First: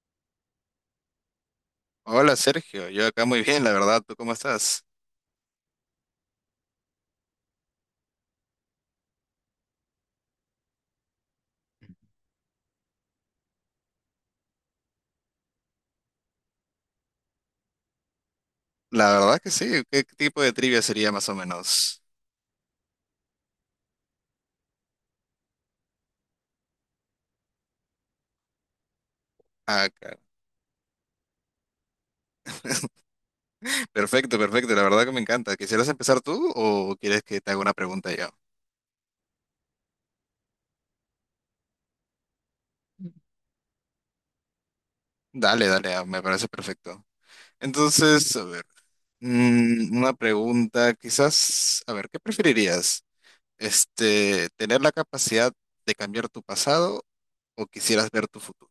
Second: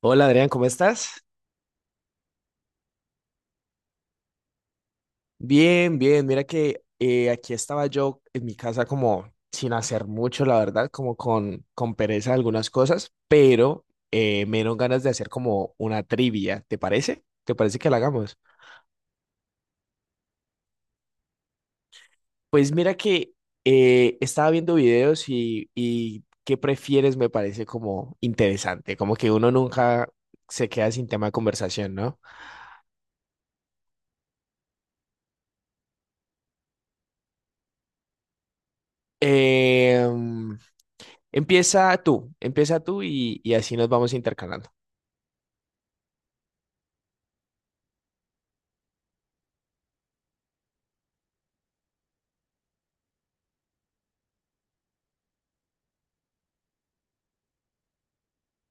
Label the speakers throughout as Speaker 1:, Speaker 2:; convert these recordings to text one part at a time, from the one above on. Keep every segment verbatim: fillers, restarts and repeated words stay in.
Speaker 1: Hola Adrián, ¿cómo estás?
Speaker 2: Hola Sergio, yo acá muy bien, la verdad, ¿tú cómo estás?
Speaker 1: Bien, bien. Mira que eh, aquí estaba yo en mi casa como sin hacer mucho, la verdad, como con, con pereza de algunas cosas, pero eh, me dieron ganas de hacer como una trivia, ¿te parece? ¿Te parece que la hagamos?
Speaker 2: La verdad que sí, ¿qué tipo de trivia sería más o menos?
Speaker 1: Pues mira que eh, estaba viendo videos y, y qué prefieres me parece como interesante, como que uno
Speaker 2: Ah,
Speaker 1: nunca
Speaker 2: claro.
Speaker 1: se queda sin tema de conversación, ¿no?
Speaker 2: Perfecto, perfecto, la verdad que me encanta. ¿Quisieras empezar tú o quieres que te haga una pregunta yo?
Speaker 1: Em, empieza tú, empieza tú y, y así nos vamos intercalando.
Speaker 2: Dale, dale, ah, me parece perfecto. Entonces, a ver, mm, una pregunta quizás, a ver, ¿qué preferirías? Este, ¿tener la capacidad de cambiar tu pasado o quisieras ver tu futuro?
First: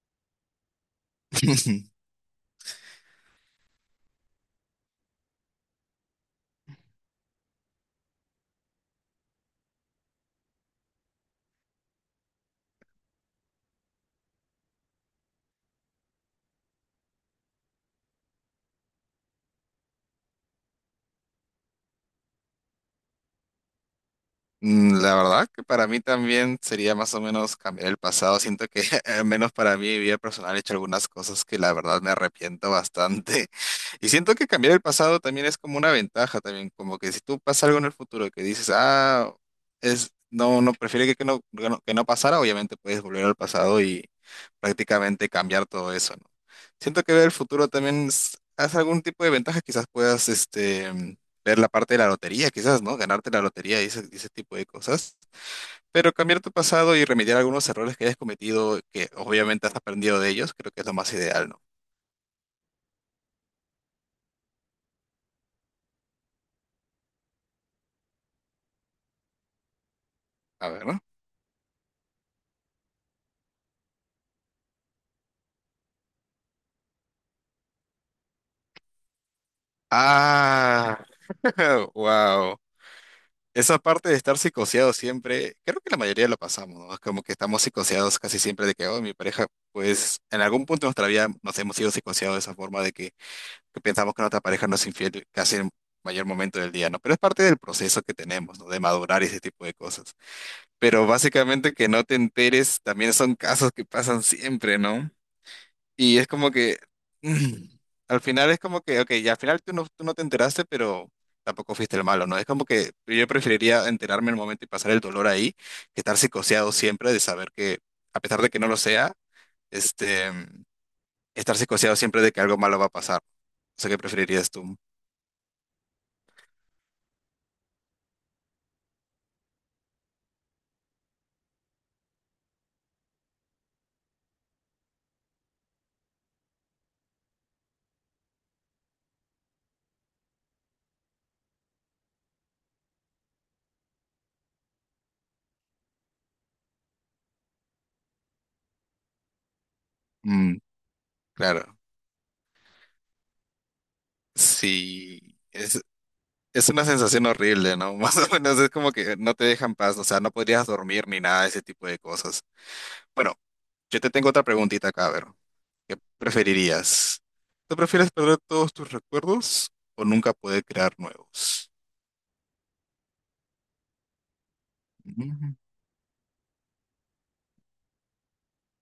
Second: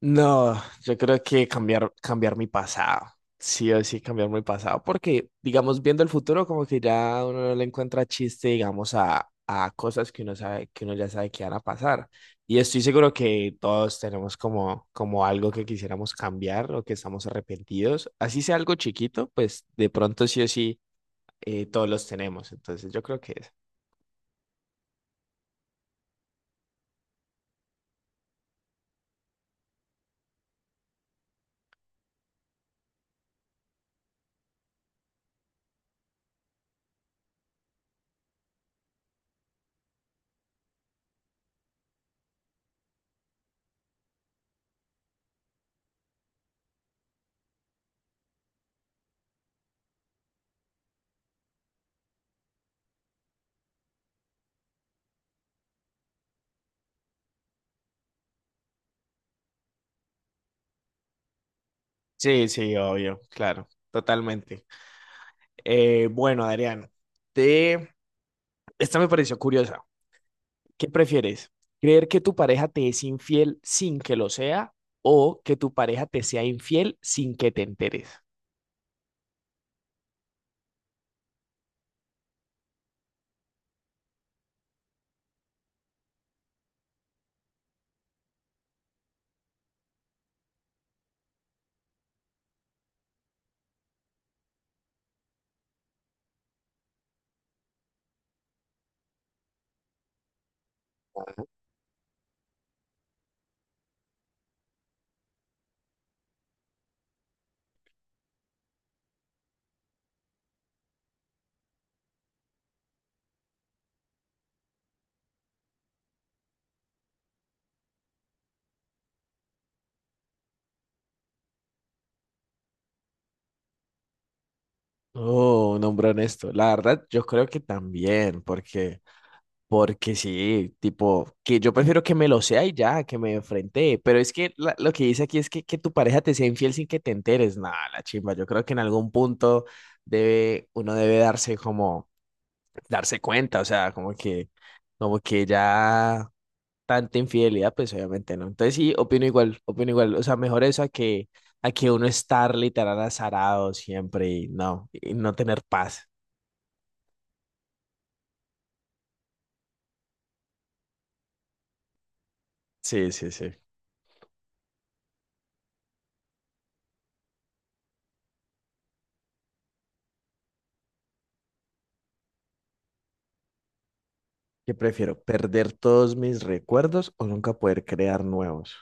Speaker 1: No, yo creo que cambiar, cambiar mi pasado. Sí o sí, cambiar mi pasado. Porque, digamos, viendo el futuro, como que ya uno no le encuentra chiste, digamos, a, a cosas que uno sabe, que uno ya sabe que van a pasar. Y estoy seguro que todos tenemos como, como algo que quisiéramos cambiar o que estamos arrepentidos. Así sea algo chiquito, pues de pronto sí o sí, eh, todos los tenemos. Entonces, yo creo que es.
Speaker 2: Mm, La verdad que para mí también sería más o menos cambiar el pasado. Siento que al menos para mí, mi vida personal, he hecho algunas cosas que la verdad me arrepiento bastante. Y siento que cambiar el pasado también es como una ventaja también, como que si tú pasa algo en el futuro que dices, ah, es, no, no, prefiero que, que no, que no, que no pasara. Obviamente puedes volver al pasado y prácticamente cambiar todo eso, ¿no? Siento que ver el futuro también es, es algún tipo de ventaja, quizás puedas, este ver la parte de la lotería, quizás, ¿no? Ganarte la lotería y ese, y ese tipo de cosas. Pero cambiar tu pasado y remediar algunos errores que hayas cometido, que obviamente has aprendido de ellos, creo que es lo más ideal, ¿no?
Speaker 1: Sí, sí, obvio, claro, totalmente. Eh, bueno, Adrián, te... esta me pareció curiosa.
Speaker 2: A ver,
Speaker 1: ¿Qué
Speaker 2: ¿no?
Speaker 1: prefieres? ¿Creer que tu pareja te es infiel sin que lo sea o que tu pareja te sea infiel sin que te enteres?
Speaker 2: Ah, wow. Esa parte de estar psicoseado siempre, creo que la mayoría lo pasamos, ¿no? Es como que estamos psicoseados casi siempre de que, oh, mi pareja, pues en algún punto de nuestra vida nos hemos sido psicoseados de esa forma de que, que pensamos que nuestra pareja nos es infiel casi en el mayor momento del día, ¿no? Pero es parte del proceso que tenemos, ¿no? De madurar y ese tipo de cosas. Pero básicamente que no te enteres también son casos que pasan siempre, ¿no? Y es como que mm, al final es como que, ok, ya al final tú no, tú no te enteraste, pero tampoco fuiste el malo, ¿no? Es como que yo preferiría enterarme en el momento y pasar el dolor ahí que estar psicoseado siempre de saber que, a pesar de que no lo sea, este, estar psicoseado siempre de que algo malo va a pasar. O sea, ¿qué preferirías tú?
Speaker 1: Oh, un hombre honesto. La verdad, yo creo que también, porque, porque sí, tipo, que yo prefiero que me lo sea y ya, que me enfrente. Pero es que la- lo que dice aquí es que, que tu pareja te sea infiel sin que te enteres. Nada, la chimba. Yo creo que en algún punto debe, uno debe darse como, darse cuenta, o sea, como que, como que ya tanta infidelidad, pues obviamente no. Entonces sí, opino igual, opino igual. O sea,
Speaker 2: Mm,
Speaker 1: mejor eso a que, a
Speaker 2: claro.
Speaker 1: que uno estar literal azarado siempre y no, y
Speaker 2: Sí.
Speaker 1: no tener paz.
Speaker 2: Es una sensación horrible, ¿no? Más o menos es como que no te dejan paz, o sea, no podrías dormir ni nada de ese tipo de cosas.
Speaker 1: Sí, sí,
Speaker 2: Bueno,
Speaker 1: sí.
Speaker 2: yo te tengo otra preguntita acá, a ver, ¿qué preferirías? ¿Tú prefieres perder todos tus recuerdos o nunca poder crear nuevos?
Speaker 1: ¿Qué prefiero?
Speaker 2: Ujú.
Speaker 1: ¿Perder todos mis recuerdos o nunca poder crear nuevos?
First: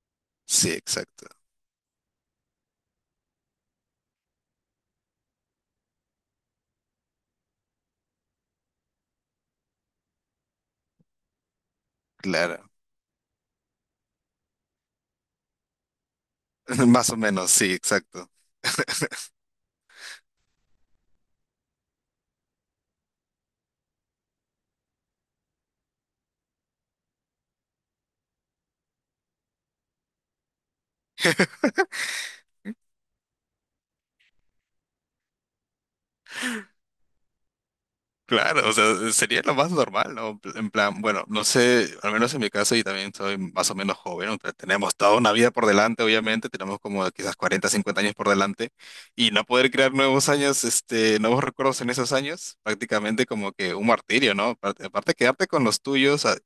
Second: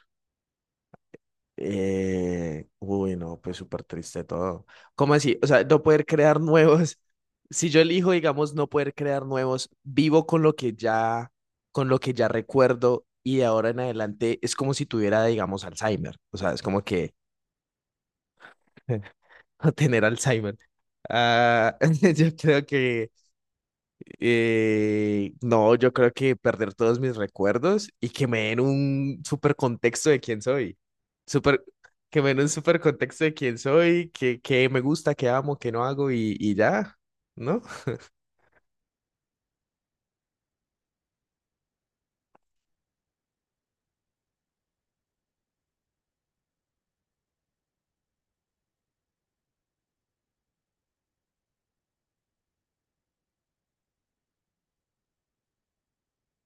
Speaker 2: Sí, exacto,
Speaker 1: Eh, uy, no, pues súper triste todo. ¿Cómo así? O sea, no poder crear nuevos. Si yo elijo, digamos, no poder crear nuevos, vivo con lo que ya, con lo que ya
Speaker 2: claro.
Speaker 1: recuerdo y de ahora en adelante es como si tuviera, digamos, Alzheimer. O sea, es como
Speaker 2: Más
Speaker 1: que
Speaker 2: o menos, sí, exacto.
Speaker 1: tener Alzheimer. Ah, yo creo que eh, no, yo creo que perder todos mis recuerdos y que me den un súper contexto de quién soy. Súper, que me den un súper contexto de quién soy, que, que me gusta, que amo, que no hago y, y ya, ¿no?
Speaker 2: Claro, o sea, sería lo más normal, ¿no? En plan, bueno, no sé, al menos en mi caso, y también soy más o menos joven, o sea, tenemos toda una vida por delante, obviamente, tenemos como quizás cuarenta, cincuenta años por delante, y no poder crear nuevos años, este, nuevos recuerdos en esos años, prácticamente como que un martirio, ¿no? Aparte, aparte quedarte con los tuyos, a-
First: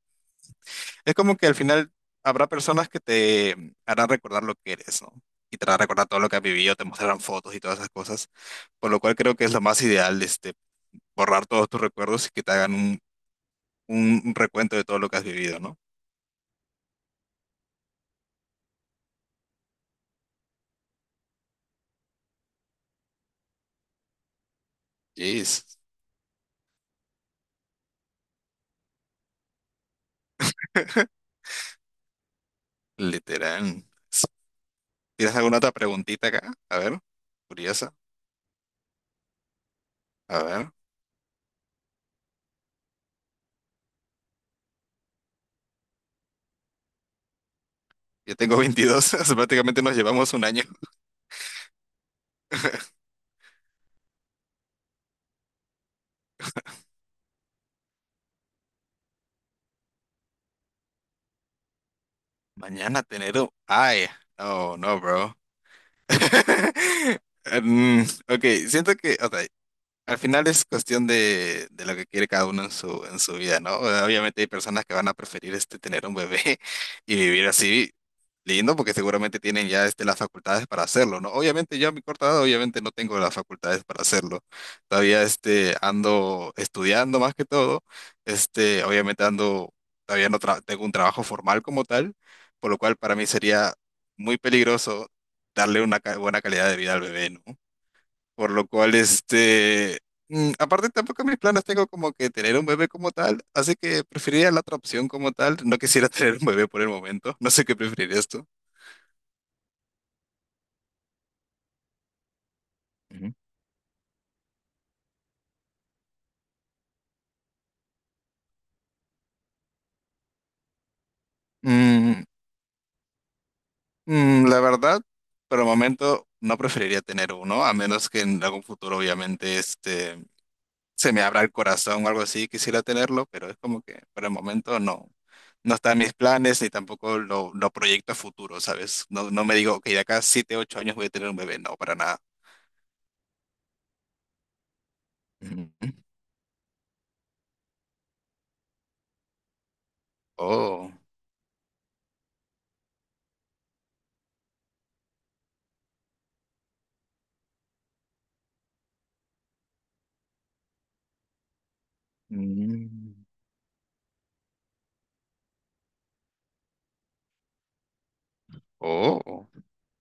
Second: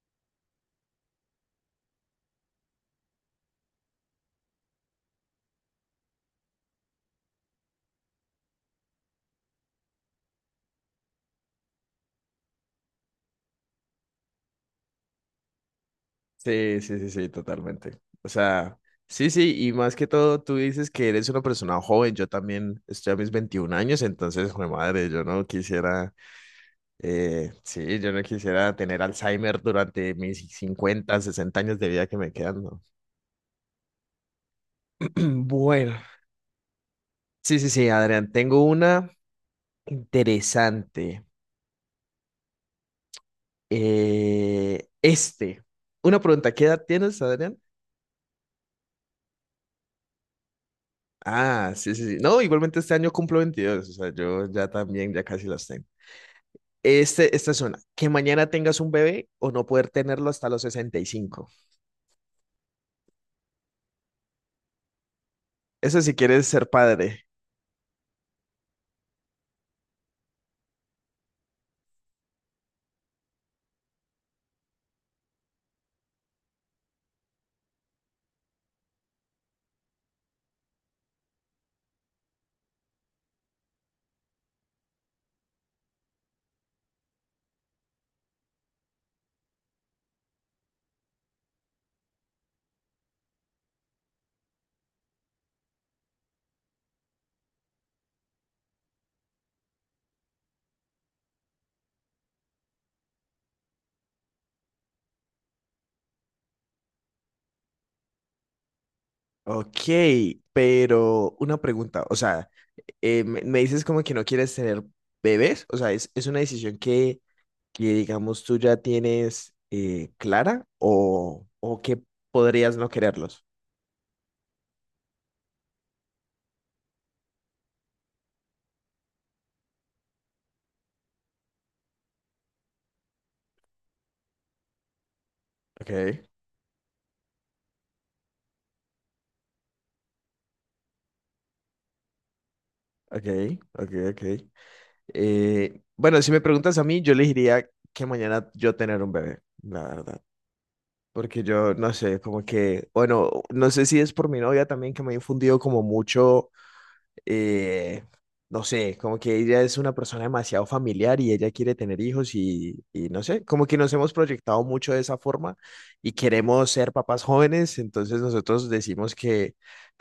Speaker 2: es como que al final habrá personas que te harán recordar lo que eres, ¿no? Y te harán recordar todo lo que has vivido, te mostrarán fotos y todas esas cosas, por lo cual creo que es lo más ideal, este, borrar todos tus recuerdos y que te hagan un, un recuento de todo lo que has vivido, ¿no?
Speaker 1: Sí, sí, sí, sí, totalmente. O sea, sí, sí, y más que todo, tú dices que eres una persona joven, yo también estoy a mis veintiún años, entonces, jue madre, yo no
Speaker 2: Yes,
Speaker 1: quisiera, eh, sí, yo no quisiera tener Alzheimer durante mis cincuenta sesenta años de vida que me quedan, ¿no?
Speaker 2: literal. ¿Tienes alguna otra
Speaker 1: Bueno,
Speaker 2: preguntita acá? A ver,
Speaker 1: sí, sí, sí,
Speaker 2: curiosa.
Speaker 1: Adrián, tengo una
Speaker 2: A ver,
Speaker 1: interesante. Eh, este, una pregunta, ¿qué edad tienes, Adrián?
Speaker 2: yo tengo veintidós, o sea, prácticamente nos llevamos un año.
Speaker 1: Ah, sí, sí, sí. No, igualmente este año cumplo veintidós, o sea, yo ya también, ya casi las tengo. Este, esta es una, ¿que mañana tengas un bebé o no poder tenerlo hasta los sesenta y cinco?
Speaker 2: Mañana tener un... Ay, no, no, bro.
Speaker 1: Eso si quieres ser padre.
Speaker 2: Mm, ok, siento que, o sea, al final es cuestión de, de lo que quiere cada uno en su, en su vida, ¿no? Obviamente hay personas que van a preferir este, tener un bebé y vivir así lindo porque seguramente tienen ya este, las facultades para hacerlo, ¿no? Obviamente yo a mi corta edad obviamente no tengo las facultades para hacerlo. Todavía este, ando estudiando más que todo. Este, obviamente ando, todavía no tra- tengo un trabajo formal como tal, por lo cual para mí sería muy peligroso darle una ca- buena calidad de vida al bebé, ¿no? Por lo cual, este, mm, aparte tampoco mis planes tengo como que tener un bebé como tal, así que preferiría la otra opción como tal. No quisiera tener un bebé por el momento, no sé qué preferirías tú.
Speaker 1: Ok, pero una pregunta, o sea, eh,
Speaker 2: Ujú.
Speaker 1: me, me dices como que no quieres tener bebés, o sea, es, es una decisión que que digamos tú ya tienes eh, clara o, o que
Speaker 2: Mm,
Speaker 1: podrías no quererlos.
Speaker 2: mm, la verdad, por el momento no preferiría tener uno, a menos que en algún futuro obviamente este, se me abra el corazón o algo así, quisiera tenerlo, pero es como que por el momento no, no está en mis
Speaker 1: Ok,
Speaker 2: planes ni tampoco lo, lo proyecto a futuro, ¿sabes? No, no me digo, ok, de acá a siete, ocho años voy a tener un bebé, no, para nada.
Speaker 1: ok, ok, ok.
Speaker 2: Mm,
Speaker 1: Eh, bueno, si me preguntas a mí, yo le diría que mañana yo tener un bebé, la verdad.
Speaker 2: Oh,
Speaker 1: Porque yo no sé, como que, bueno, no sé si es por mi novia también que me ha infundido como mucho eh, no sé, como que ella es una persona demasiado familiar y ella quiere tener hijos y, y
Speaker 2: mm,
Speaker 1: no sé, como que nos hemos proyectado mucho de esa forma y queremos ser papás jóvenes, entonces nosotros decimos
Speaker 2: oh,
Speaker 1: que,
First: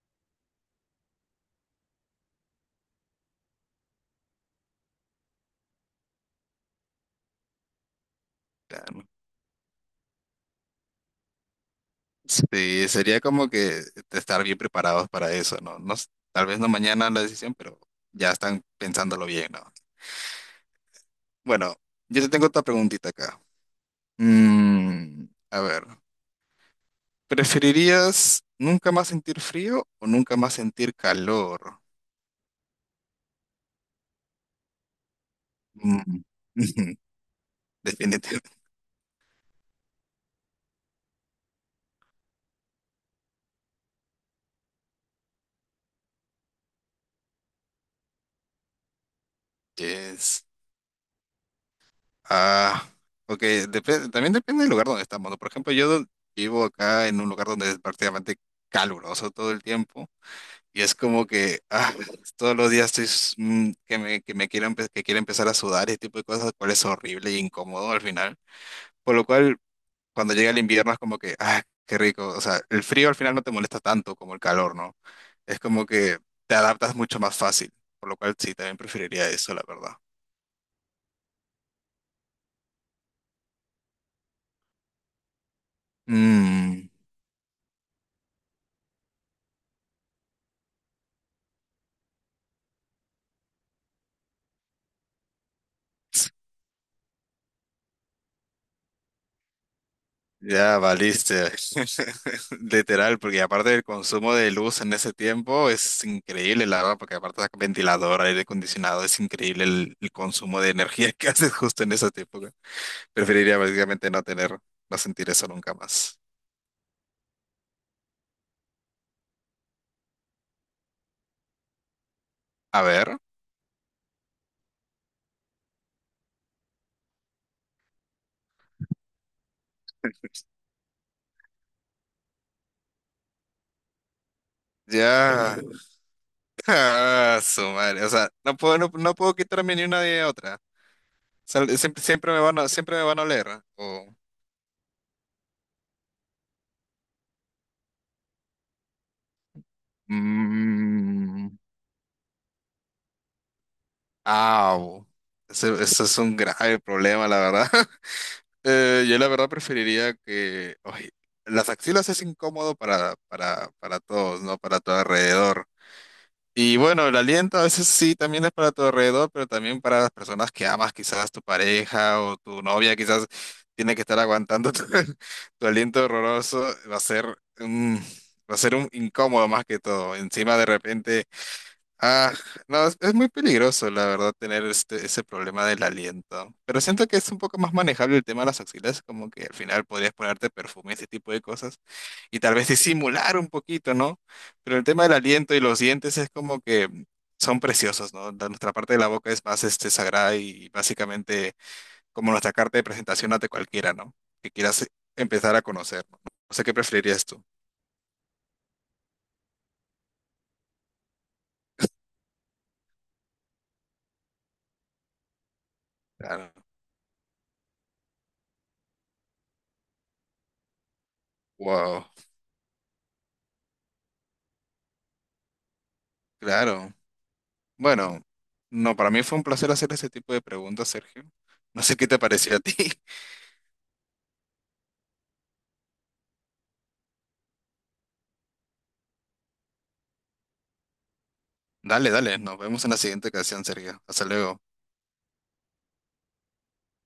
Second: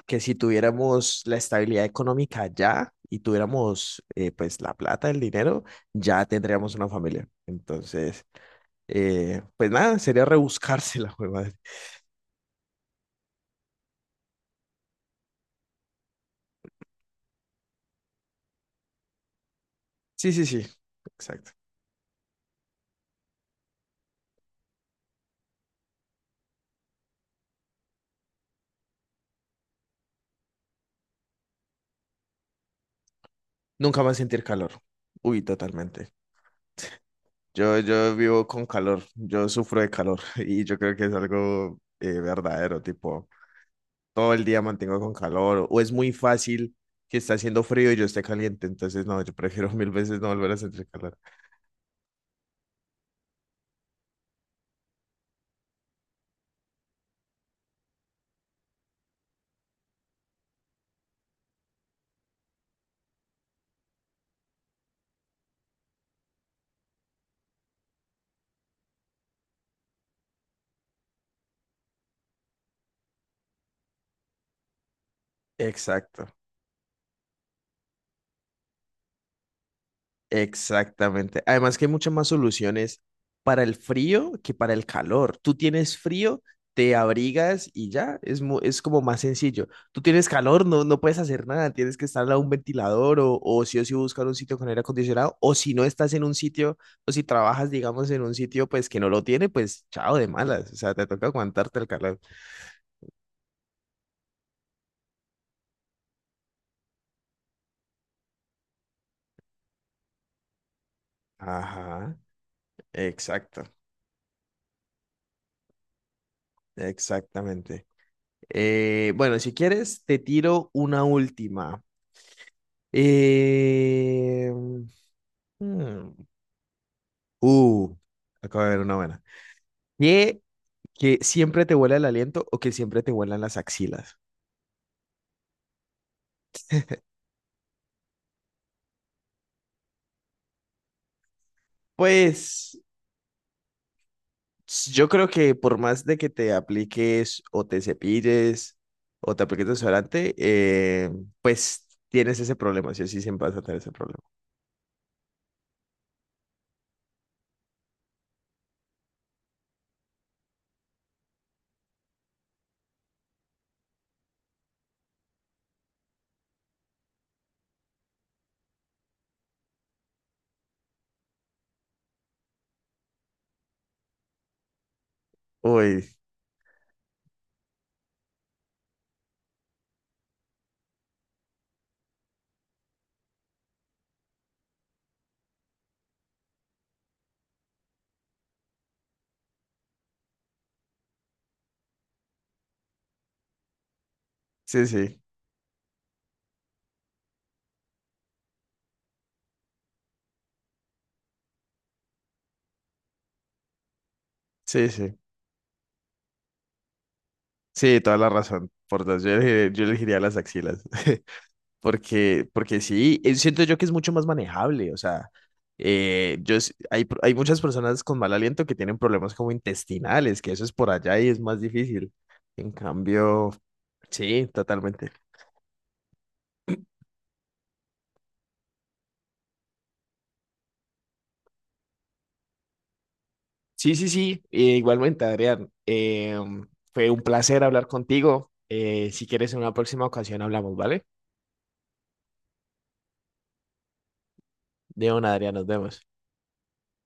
Speaker 1: que si tuviéramos la estabilidad económica ya y tuviéramos eh, pues la plata, el dinero, ya tendríamos una familia. Entonces,
Speaker 2: damn.
Speaker 1: eh, pues nada, sería rebuscarse la madre.
Speaker 2: Sí, sería como que estar bien preparados para eso, ¿no? No, s- tal vez no mañana la decisión, pero ya están pensándolo bien, ¿no?
Speaker 1: Sí, sí, sí, exacto.
Speaker 2: Bueno, yo te tengo otra preguntita acá. Mm, a ver, ¿preferirías nunca más sentir frío o nunca más sentir calor?
Speaker 1: Nunca más sentir calor. Uy, totalmente.
Speaker 2: Mm,
Speaker 1: Yo, yo
Speaker 2: Definitivamente.
Speaker 1: vivo con calor, yo sufro de calor y yo creo que es algo eh, verdadero, tipo, todo el día mantengo con calor o es muy fácil que está haciendo frío y yo esté caliente, entonces no, yo prefiero mil veces no volver a sentir calor.
Speaker 2: Ah, ok, depende, también depende del lugar donde estamos, ¿no? Por ejemplo, yo do- vivo acá en un lugar donde es prácticamente caluroso todo el tiempo y es como que ah, todos los días estoy s- mm, que me, que me quiero, empe- que quiero empezar a sudar y ese tipo de cosas, lo cual es horrible e incómodo al final. Por lo cual, cuando llega el invierno es como que, ah, qué rico, o sea, el frío al final no te molesta tanto como el calor, ¿no? Es como que
Speaker 1: Exacto.
Speaker 2: te adaptas mucho más fácil, por lo cual sí, también preferiría eso, la verdad.
Speaker 1: Exactamente. Además que hay muchas más soluciones para el frío que para el calor. Tú tienes frío,
Speaker 2: Mm.
Speaker 1: te abrigas y ya, es, mu- es como más sencillo. Tú tienes calor, no, no puedes hacer nada, tienes que estar a un ventilador o, o sí o sí buscar un sitio con aire acondicionado o si no estás en un sitio o si trabajas, digamos, en un sitio pues que no lo tiene, pues chao de malas, o
Speaker 2: Ya
Speaker 1: sea, te toca
Speaker 2: valiste.
Speaker 1: aguantarte el calor.
Speaker 2: Literal, porque aparte del consumo de luz en ese tiempo es increíble, la verdad, porque aparte de ventilador, aire acondicionado, es increíble el, el consumo de energía que haces justo en esa
Speaker 1: Ajá,
Speaker 2: época. Preferiría
Speaker 1: exacto,
Speaker 2: básicamente no tener, no sentir eso nunca más.
Speaker 1: exactamente. Eh, bueno, si quieres, te tiro una última.
Speaker 2: A ver,
Speaker 1: Eh, hmm, uh, acabo de ver una buena. ¿Qué, que siempre te huele el aliento o que siempre te huelan las axilas?
Speaker 2: ya. Ah, su madre. O sea, no puedo, no, no puedo quitarme ni una de otra. O sea, siempre, siempre me van a,
Speaker 1: Pues
Speaker 2: siempre me van a oler. O...
Speaker 1: s- yo creo que por más de que te apliques o te cepilles o te apliques desodorante, eh,
Speaker 2: Mm.
Speaker 1: pues tienes ese problema, sí o sí siempre vas a tener ese problema.
Speaker 2: Ah, ese, ese es un grave problema, la verdad. Eh, yo la verdad preferiría que... ay, las axilas es incómodo para, para, para todos, ¿no? Para tu alrededor. Y bueno, el aliento a veces sí también es para tu alrededor, pero también para las personas que amas, quizás tu pareja o tu novia, quizás tiene que estar aguantando tu, tu aliento
Speaker 1: Uy,
Speaker 2: horroroso. Va a ser un, va a ser un incómodo más que todo. Encima de repente... Ah, no, es, es muy peligroso, la verdad, tener este, ese problema del aliento. Pero siento que es un poco más manejable el tema de las axilas, como que al final podrías ponerte perfume, ese tipo de cosas, y tal vez disimular un poquito, ¿no? Pero el
Speaker 1: sí,
Speaker 2: tema del
Speaker 1: sí,
Speaker 2: aliento y los dientes es como que son preciosos, ¿no? La- nuestra parte de la boca es más este, sagrada y básicamente como nuestra carta de presentación ante cualquiera, ¿no? Que quieras
Speaker 1: sí, sí.
Speaker 2: empezar a conocer, ¿no? O sea, ¿qué preferirías tú?
Speaker 1: Sí, toda la razón. Por dos, yo elegir- yo elegiría las axilas. Porque, porque sí, eh, siento yo que es mucho más manejable, o sea, eh,
Speaker 2: Claro.
Speaker 1: yo, s- hay, pro- hay muchas personas con mal aliento que tienen problemas como intestinales, que eso es por allá y es más
Speaker 2: Wow,
Speaker 1: difícil. En cambio, sí, totalmente.
Speaker 2: claro. Bueno, no, para mí fue un placer hacer ese tipo de preguntas, Sergio. No sé qué te pareció a ti.
Speaker 1: Sí, sí, sí, eh, igualmente, Adrián. eh, fue un placer hablar contigo. Eh, si quieres, en una próxima ocasión hablamos, ¿vale?
Speaker 2: Dale, dale, nos vemos en la siguiente ocasión, Sergio. Hasta luego.
Speaker 1: De una, Adrián, nos vemos.